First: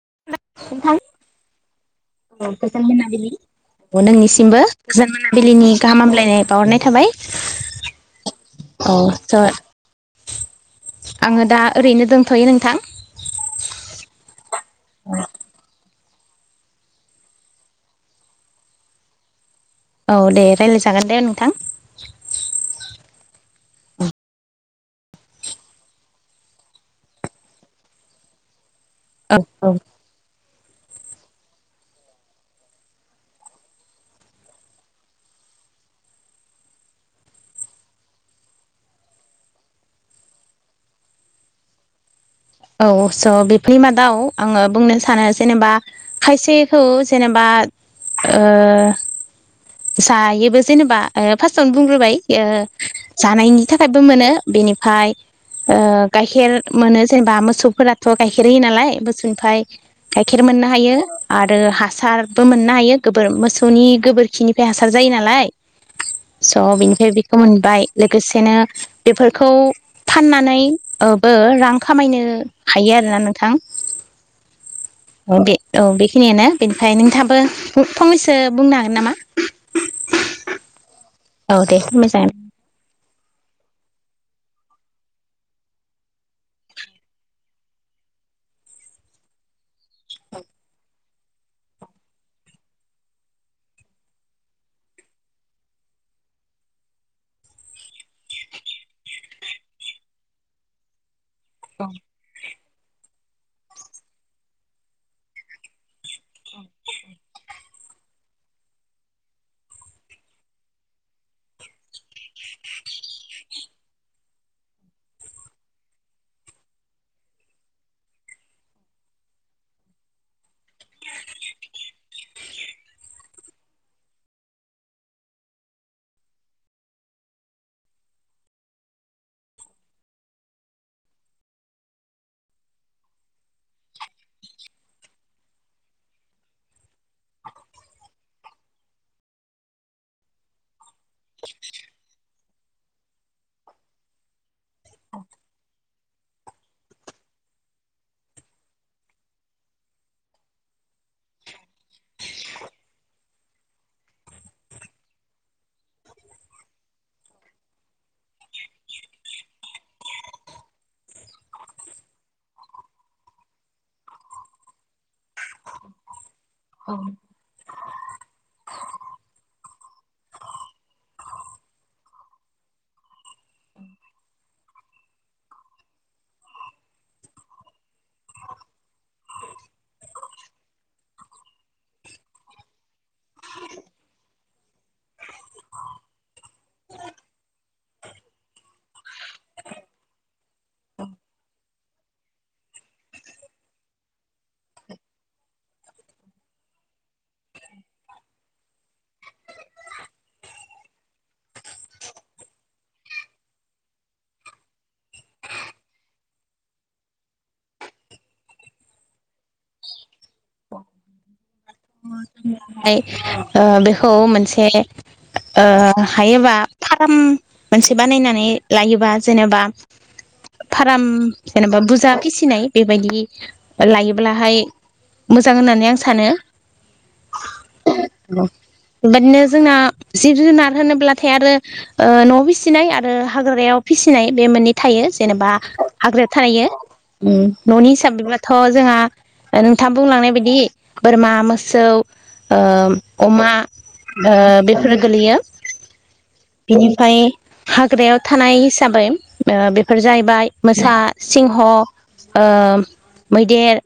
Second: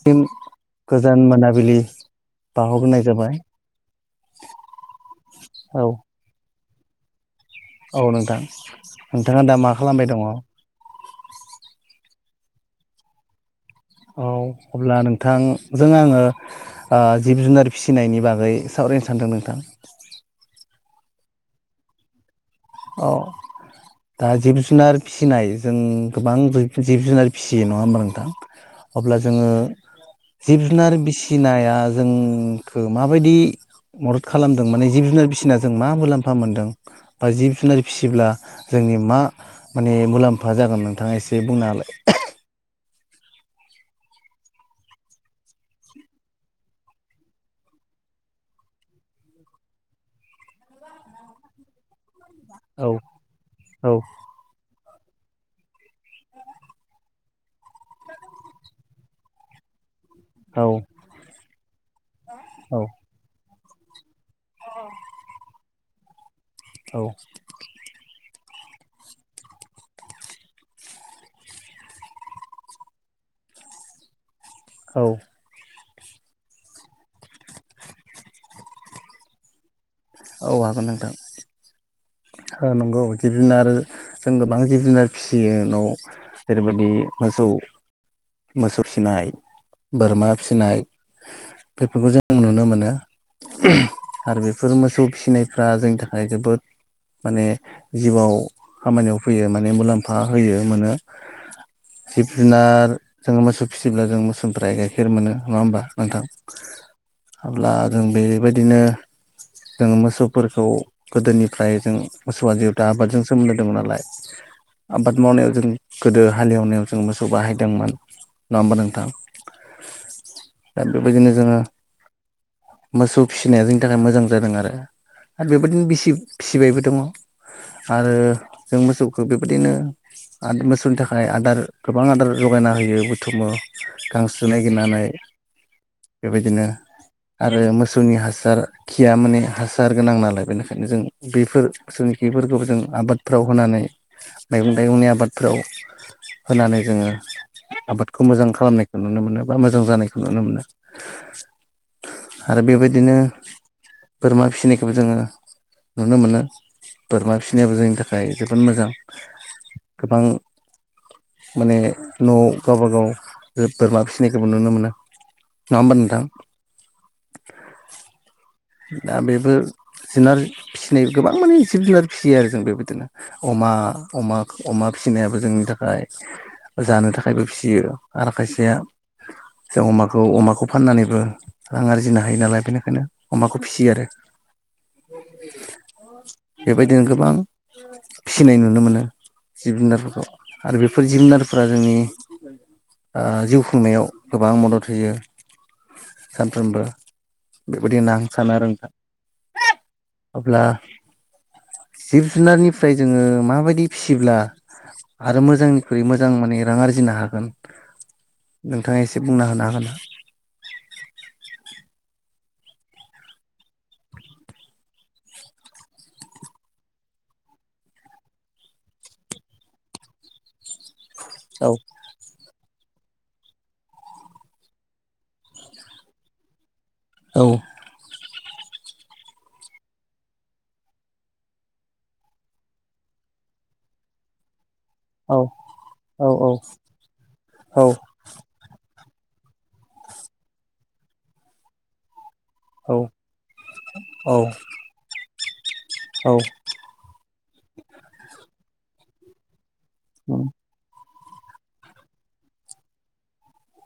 सिम नोंथां गोजान मोनाबिलि औ गोजोन बावहरग्रोनाय मोनाबिलि जाबाय नोंनिसिमबो गोजोन मोनाबिलिनि औ गाहाम हामलायनाय बावहरनाय थाबाय औ नोंथां औ स' नोंथाङा दा मा खालामबाय दङ? थ'यो नोंथां औ अब्ला नोंथां जों आङो ओ जिब जुनार फिसिनायनि बागै सावरायनो सानदों नोंथां। औ दे रायज्लायजागोन दे नोंथां। औ दा जिब जुनार फिसिनाय जों गोबां जिब जुनार फिसियो नङा होमबा नोंथां? अब्ला जोङो औ जिब जुनार फिसि नाया जोंखौ माबायदि मदद खालामदों माने जिब जुनार फिसिना जों मा मुलाम्फा मोनदों बा जिब जुनार फिसिब्ला जोंनि मा माने मुलाम्फा जागोन नोंथाङा एसे बुंना होलाय औ स' बेफोरनि मादाव आङो बुंनो सानो जेनेबा खायसेखौ जेनेबा ओ जायोबो जेनेबा फार्स्टआवनो बुंग्रोबाय ओ औ जानायनि थाखायबो मोनो बेनि फ्राय ओ गाइखेर मोनो जेनेबा मोसौफोराथ' गाइखेर होयो नालाय मोसौनिफ्राय गाइखेर मोननो हायो आरो हासारबो मोननो औ हायो गोबोर मोसौ नि गोबोरखि या हासार जायो नालाय स' औ बिनिफ्राय बेखौ मोनबाय लोगोसेनो बेफोरखौ फाननानैबो रां खामायनो हायो आरोना नोंथां औ [unintelligible] औ बेखिनियानो बेनिफ्राय नोंथाङाबो फंनैसो बुंनो हागोन नामा? औ हागोन नोंथां। औ दे मोजां ओ नंगौ जिब जुनार जों गोबां जिब जुनार फिसियो न'आव जेरैबायदि मोसौ मोसौ फिनाय बोरमा फिनाय बेफोरखौ जों नुनो मोनो आरो बेफोर मोसौ फिनायफ्रा जोंनि थाखाय जोबोद माने जिउआव खामानियाव फैयो माने मुलाम्फा होयो मोनो जिब जुनार जोङो मोसौ फिसियोब्ला जों मोसौनिफ्राय गाइखेर मोनो नङा होमबा नोंथां अब्ला जों बेबायदिनो जों मोसौफोरखौ गोदोनिफ्राय जों मोसौआ जिहेथु आबादजों सोमोन्दो दं नालाय आबाद मावनायाव जों गोदो हालेवनायाव जों मोसौ बाहायदोंमोन नङा होमबा नोंथां दा बेबायदिनो जोङो मोसौ फिसिनाया जोंनि थाखाय मोजां जादों आरो आरो बेबायदिनो बिसि फिसिबायबो दङ आरो जों मोसौखौ बेबायदिनो मोसौनि थाखाय आदार गोबां आदार जगायना होयो बुथुमो गांसो नागिरनानै बेबायदिनो आरो मोसौनि हासार खिया माने हासार गोनां नालाय बेनिखायनो जों बेफोर जों बेफोरखौ जों आबादफ्राव होनानै मैगं थाइगंनि आबादफ्राव होनानै जोङो आबादखौ मोजां खालामनायखौ नुनो मोनो बा मोजां जानायखौ नुनो मोनो आरो बेबायदिनो बोरमा फिसिनायखौबो जोङो नुनो मोनो बोरमा फिसिनायाबो जोंनि थाखाय जोबोद मोजां गोबां माने न'आव गावबागाव बोरमा फिसिनायखौबो नुनो मोनो नङा होमबा नोंथां? औ [inaudible] दा बेबो जुनार फिसिनाय गोबां माने जिब जुनार फिसियो आरो जों बेबायदिनो अमा अमा अमा फिसिनायाबो जोंनि थाखाय जानो थाखायबो फिसियो आरो खायसेया जों अमाखौ अमाखौ फाननानैबो रां आरजिनो हायो नालाय बेनिखायनो अमाखौ फिसियो आरो बेबायदिनो गोबां फिसिनाय नुनो मोनो जिब जुनारफोरखौ आरो बेफोर जिब जुनारफोरा जोंनि ओ जिउ खुंनायाव गोबां मदद होयो सानफ्रोमबो बिदि होनना सानो आरो आं अब्ला जिब जुनारनिफ्राय जोङो माबायदि फिसिब्ला आरो मोजांनिख्रुइ मोजां माने रां आरजिनो हागोन नोंथाङा एसे बुंना होनो हागोन ना? ओमफाय ओ बेखौ मोनसे ओ हायोबा फाराम मोनसे बानायनानै लायोबा जेनेबा फाराम औ जेनेबा बुजा फिसि नाय बेबायदि लायोब्लाहाय मोजां होननानै आं सानो औ। बेबादिनो जोंना जिब जुनार होनोब्लाथाय आरो ओ न'आव फिसिनाय आरो हाग्रायाव फिसिनाय बे मोननै थायो औ जेनेबा हाग्राव थायो न'नि औ हिसाबैबाथ' जोंहा ओ नोंथाङां बुंलांनाय बायदि बोरमा मोसौ ओ औ अमा ओ बेफोर गोलैयो औ बिनिफ्राय हाग्रायाव थानाय हिसाबै ओ बे फोर जाहैबाय मोसा सिंह' ओ मैदेर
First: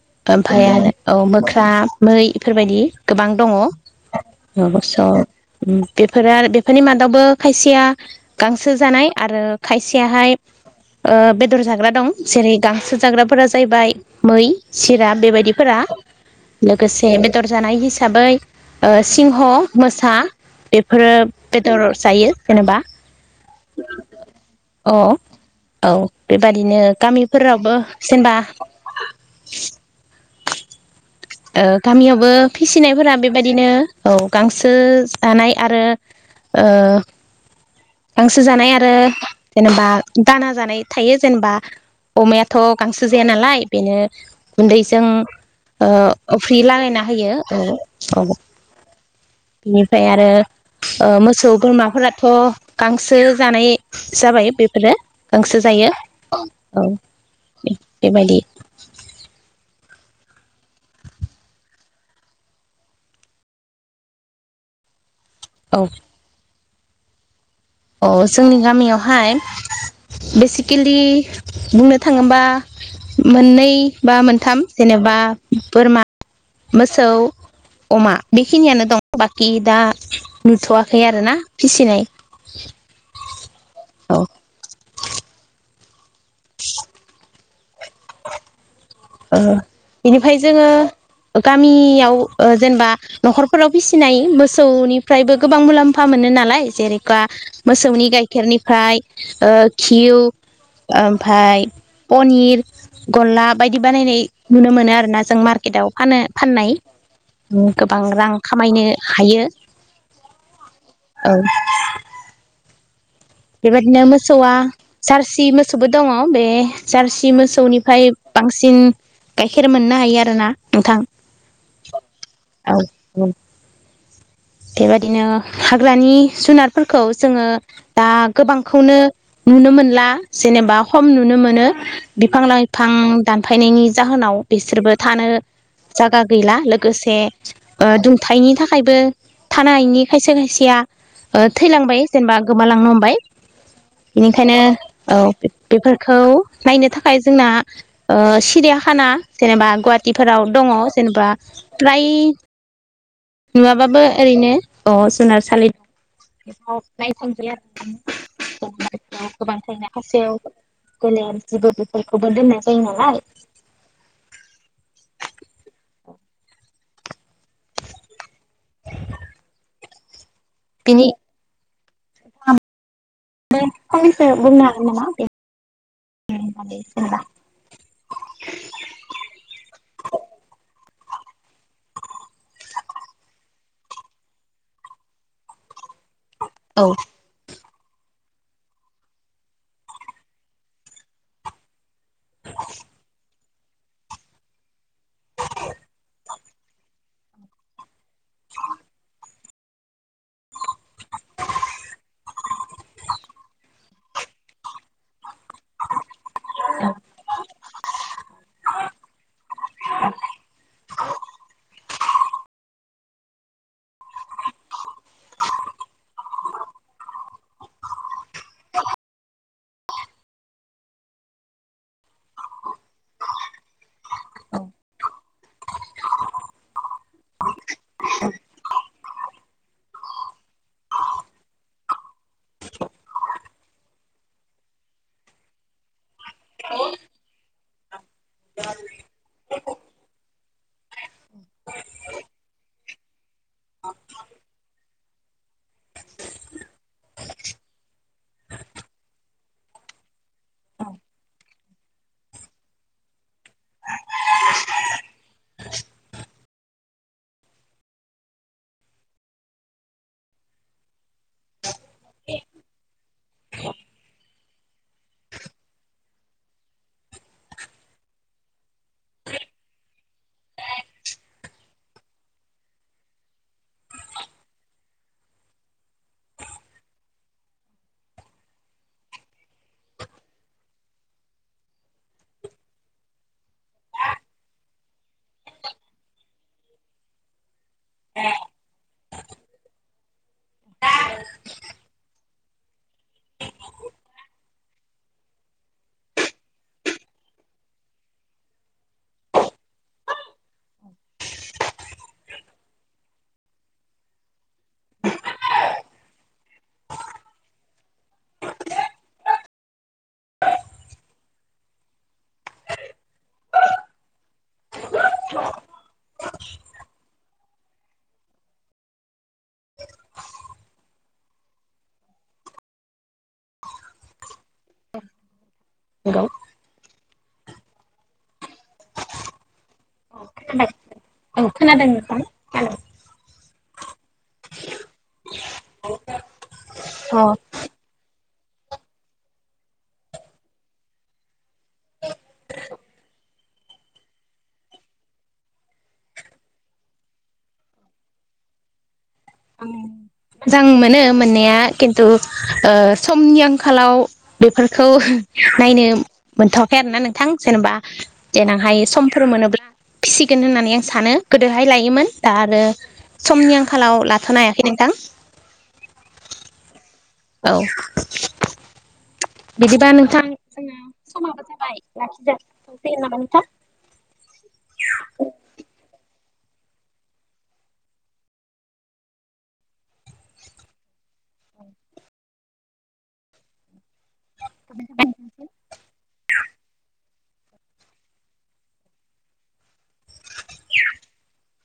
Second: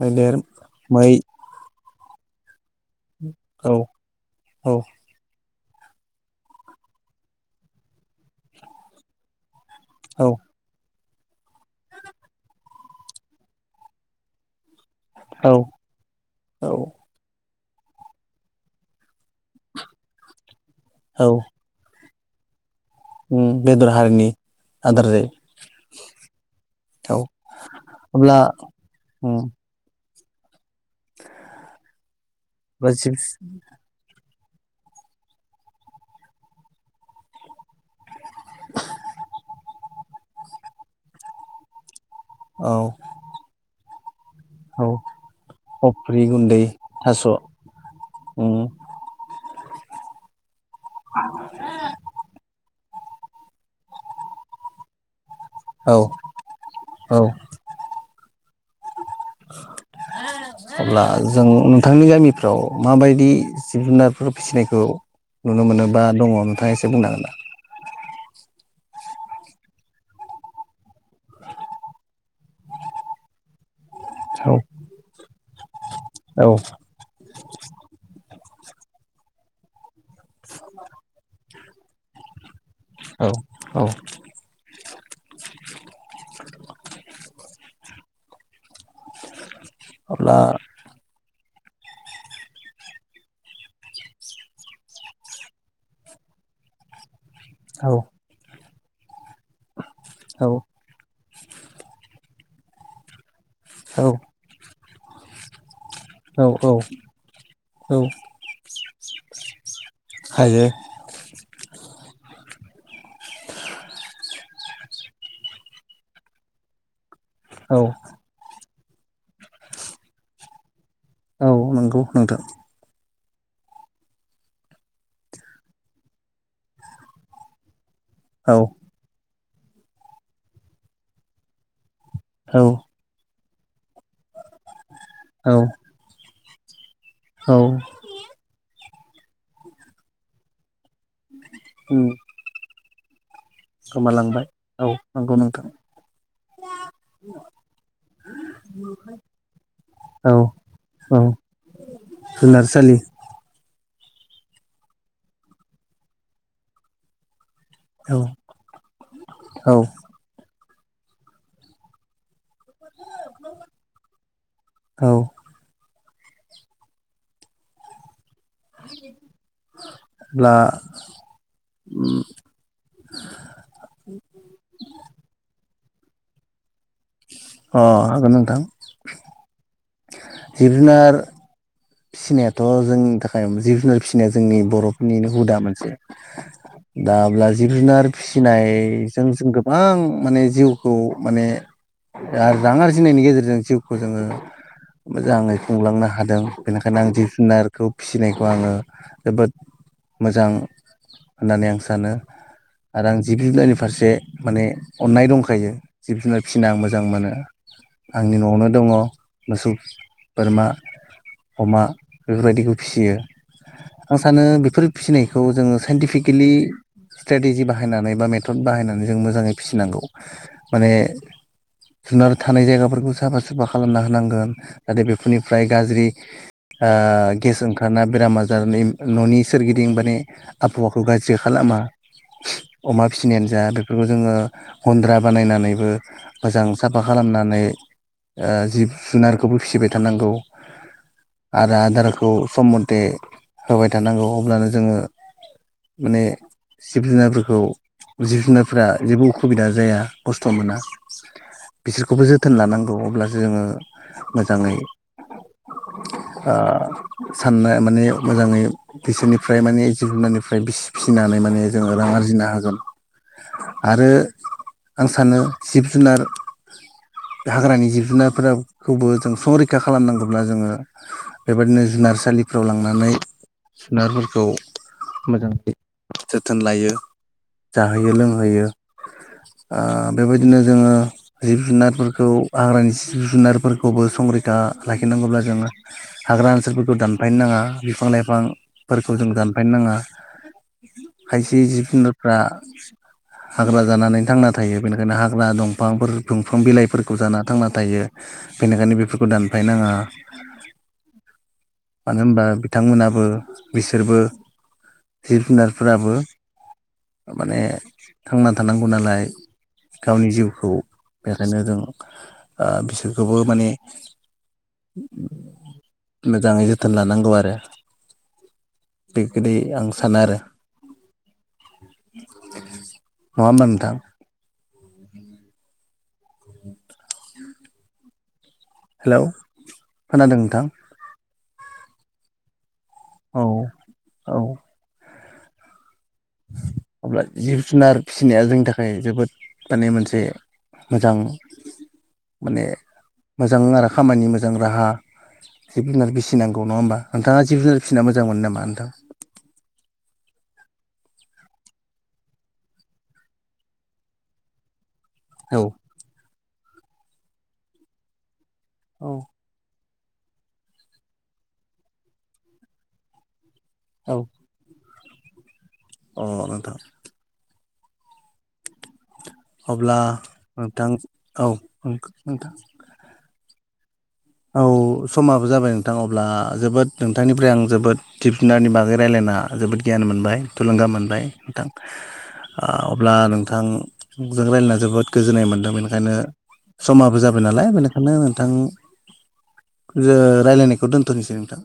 मैदेर ओमफ्राय मै आरो [inaudible] मै इफोरबायदि गोबां दङ औ अ औ बेफोरो आरो बेफोरनि मादावबो खायसेया गांसो जानाय आरो औ खायसेयाहाय ओ बेदर जाग्रा दं जेरै गांसो जाग्राफोरा जाहैबाय मै सिरा औ बेबायदिफोरा लोगोसे बेदर जानाय हिसाबै ओ सिंह, मोसा बेफोरो औ बेदर जायो जेनेबा उम बेदर हारिनि अ आदार जायो औ बेबादिनो औ गामिफोरावबो जेनबा अब्ला उम ओ गामियावबो बा फिसिनायफोरा चिप्स बेबायदिनो औ गांसो जानाय आरो ओ गांसो जानाय आरो जेनेबा दाना जानाय थायो जेनेबा अमायाथ' औ गांसो जाया नालाय बेनो औ गुन्दैजों ओ अफ्रि गुन्दै लागायना थास' होयो औ औ उम बिनिफ्राय आरो ओ मोसौ बोरमाफोराथ' गांसो जानाय जाबाय बेफोरो गांसो जायो औ औ बेबायदि अब्ला जों नोंथांनि गामिफ्राव माबायदि जिब जुनारफोर फिसिनायखौ नुनो मोनोबा दङ नोंथां एस एसे बुंनोहागोन दा? अ जोंनि गामियावहाय बेसिकेलि बुंनो थाङोबा मोननै बा औ मोनथाम जेनेबा बोरमा औ मोसौ अमा बेखिनियानो दं बाखि दा नुथ'वाखै आरोना फिसिनाय । औ औ ओ अब्ला बेनिफाय जोङो गामियाव ओ जेनेबा न'खरफोराव फिसिनाय मोसौनिफ्रायबो गोबां मुलाम्फा मोनो नालाय जेरै गा औ मोसौनि गाइखेरनि फाय ओ खिव औ ओम फाय पनिर गलाब बायदि औ बानायनाय नुनो मोनो आरोना जों मार्केटाव फानो औ औ फाननाय। उम औ गोबां रां खा खामायनो हायो। हायो। औ बेबादिनो मोसौआ जारसि मोसौबो दङ बे जार्सि औ मोसौनिफ्राय बांसिन गाइखेर मोननो हायो आरोना नोंथां। औ नंगौ नोंथां। उम बेबायदिनो हाग्रानि जुनारफोरखौ जोङो दा औ गोबांखौनो नुनो मोनला जेनेबा खम नुनो मोनो। बिफां औ लाइफां दानफायनायनि जाहोनाव बिसोरबो थानो औ जायगा गैला लोगोसे औ ओ दुंथायनि थाखायबो थानोहायैनि खायसे खायसेया ओ उम थैलांबाय जेनेबा गोमालांनो हमबाय गोमालांबाय बेनिखायनो औ नंगौ नोंथां बेफोरखौ नायनो थाखाय जोंना ओ सिरियाखाना जेनेबा औ गुवाहाटिफोराव दङ औ जेनेबा जुनारसालि नङाबाबो ओरैनो अ जुनारसालिदों नायनो थांजायो औ आरो गोबां औ माखासेयाव गोलेर जिबौ बेफोरखौबो दोननाय जायो नालाय औ बला बिनि फंनैसो बुंनो हागोन नामा दे होनबा अ हागोन नोंथां जिब जुनार फिसिनायाथ जोंनि थाखाय जिब जुनार फिसिनाया जोंनि बरफोरनिनो हुदा मोनसे दा अब्ला जिब जुनार फिसिनायजों जों गोबां माने जिउखौ माने आरो रां आरजिनायनि गेजेरजों जिउखौ जोङो मोजाङै खुंलांनो हादों बेनिखायनो आं जिब जुनार खौ फिसिनायखौ आङो जोबोद मोजां होननानै आं सानो आरो आं जिब जुनारनि फारसे माने अन्नाय दं खायो जिब जुनार फिसिनो आं मोजां मोनो आंनि नआवनो दङ मोसौ बोरमा अमा बेफोरबायदिखौ फिसियो आं सानो बेफोर फिसिनायखौ जोङो साइन्टिफिकेलि स्ट्रेटेजि बाहायनानै बा मेथड बाहायनानै जों मोजाङै फिसिनांगौ माने जुनार थानाय जायगाफोरखौ साफा सुफा खालामना होनांगोन जाहाथे बेफोरनिफ्राय गाज्रि ओ गेस ओंखारना बेराम आजारनि ननि सोरगिदिं माने आबहावाखौ गाज्रि खालामा अमा फिसिनायानो जा बेफोरखौ जोङो गन्द्रा बानायनानैबो मोजां साफा खालामनानै ओ जिब जुनारखौबो फिसिबाय थानांगौ आरो आदार आदारखौ सम मथे होबाय थानांगौ अब्लानो जोङो माने जिब जुनारफोरखौ जिब जुनारफ्रा जेबो उखुबिदा जाया खस्थ मोना बिसोरखौबो जोथोन लानांगौ अब्लासो जोङो मोजाङै ओ साननाय माने मोजाङै बिसोरनिफ्राय माने जिब जुनारनिफ्राय फिसिनानै माने जोङो रां आरजिनो हागोन आरो आं सानो जिब जुनार हाग्रानि जिब जुनारफोरखौबो जों संरैखा खालामनांगौब्ला जोङो बेबायदिनो जुनारसालिफ्राव लांनानै जुनारफोरखौ मोजाङै जोथोन लायो जाहोयो लोंहोयो ओ बेबायदिनो जोङो जिब जुनारफोरखौ हाग्रानि जिब जुनारफोरखौबो संरैखा लाखिनांगौब्ला जोङो हाग्रा ओनसोलफोरखौ दानफायनो नाङा बिफां लाइफां फोरखौ जों दानफायनो नाङा खायसे जिब जुनारफ्रा हाग्रा जानानै थांना थायो बेनिखायनो हाग्रा दंफांफोर दंफां बिलाइफोरखौ जाना थांना थायो बेनिखायनो बेफोरखौ दानफायनाङा मानो होनबा बिथांमोनाबो बिसोरबो जिब जुनारफोराबो माने थांना थानांगौ नालाय गावनि जिउखौ बेखायनो जों ओ बिसोरखौबो माने मोजाङै जोथोन लानांगौ आरो बे गोदै आं सानो आरो नङा होमबा नोंथां उम नंगौ हेलौ खोनादों नोंथां औ खोनादों नोंथां हेलौ औ औ अब्ला अ जिब जुनार फिसिनाया जोंनि थाखाय जोबोद माने मोनसे मोजां माने मोजां आरो खामानि मोजां राहा जिब जुनार फिसिनांगौ नङा होमबा नोंथाङा जिब जुनार फिसिना मोजां मोनो नामा नोंथां मोजां मोनो मोननाया खिन्थु ओ समनि आंखालाव बेफोर औ औ नायनो मोनथवाखै आरो ना नोंथां जेनेबा देनांहाय औ समफोर मोनोब्ला फिसिगोन होननानै आं सानो गोदोहाय लायोमोन दा आरो समनि आं आथिखालाव औ लाथ'नो हायाखै नोंथां। अ नोंथां। औ। बिदिबा अब्ला नोंथां जोंना नोंथां औ समाबो जाबाय लाखि नोंथां जासिगोनसै नामा नोंथां? औ समाबो जाबाय नोंथां अब्ला जोबोद नोंथांनिफ्राय आं जोबोद जिब जुनारनि बागै रायलायना जोबोद गियान मोनबाय, थुलुंगा मोनबाय, नोंथां ओ अब्ला नोंथां जों रायलायना जोबोद गोजोन्नाय मोन्दों बेनिखायनो समाबो जाबाय नालाय बेनिखायनो नोंथां जे रायलायनायखौ दोनथ'नोसै नोंथां।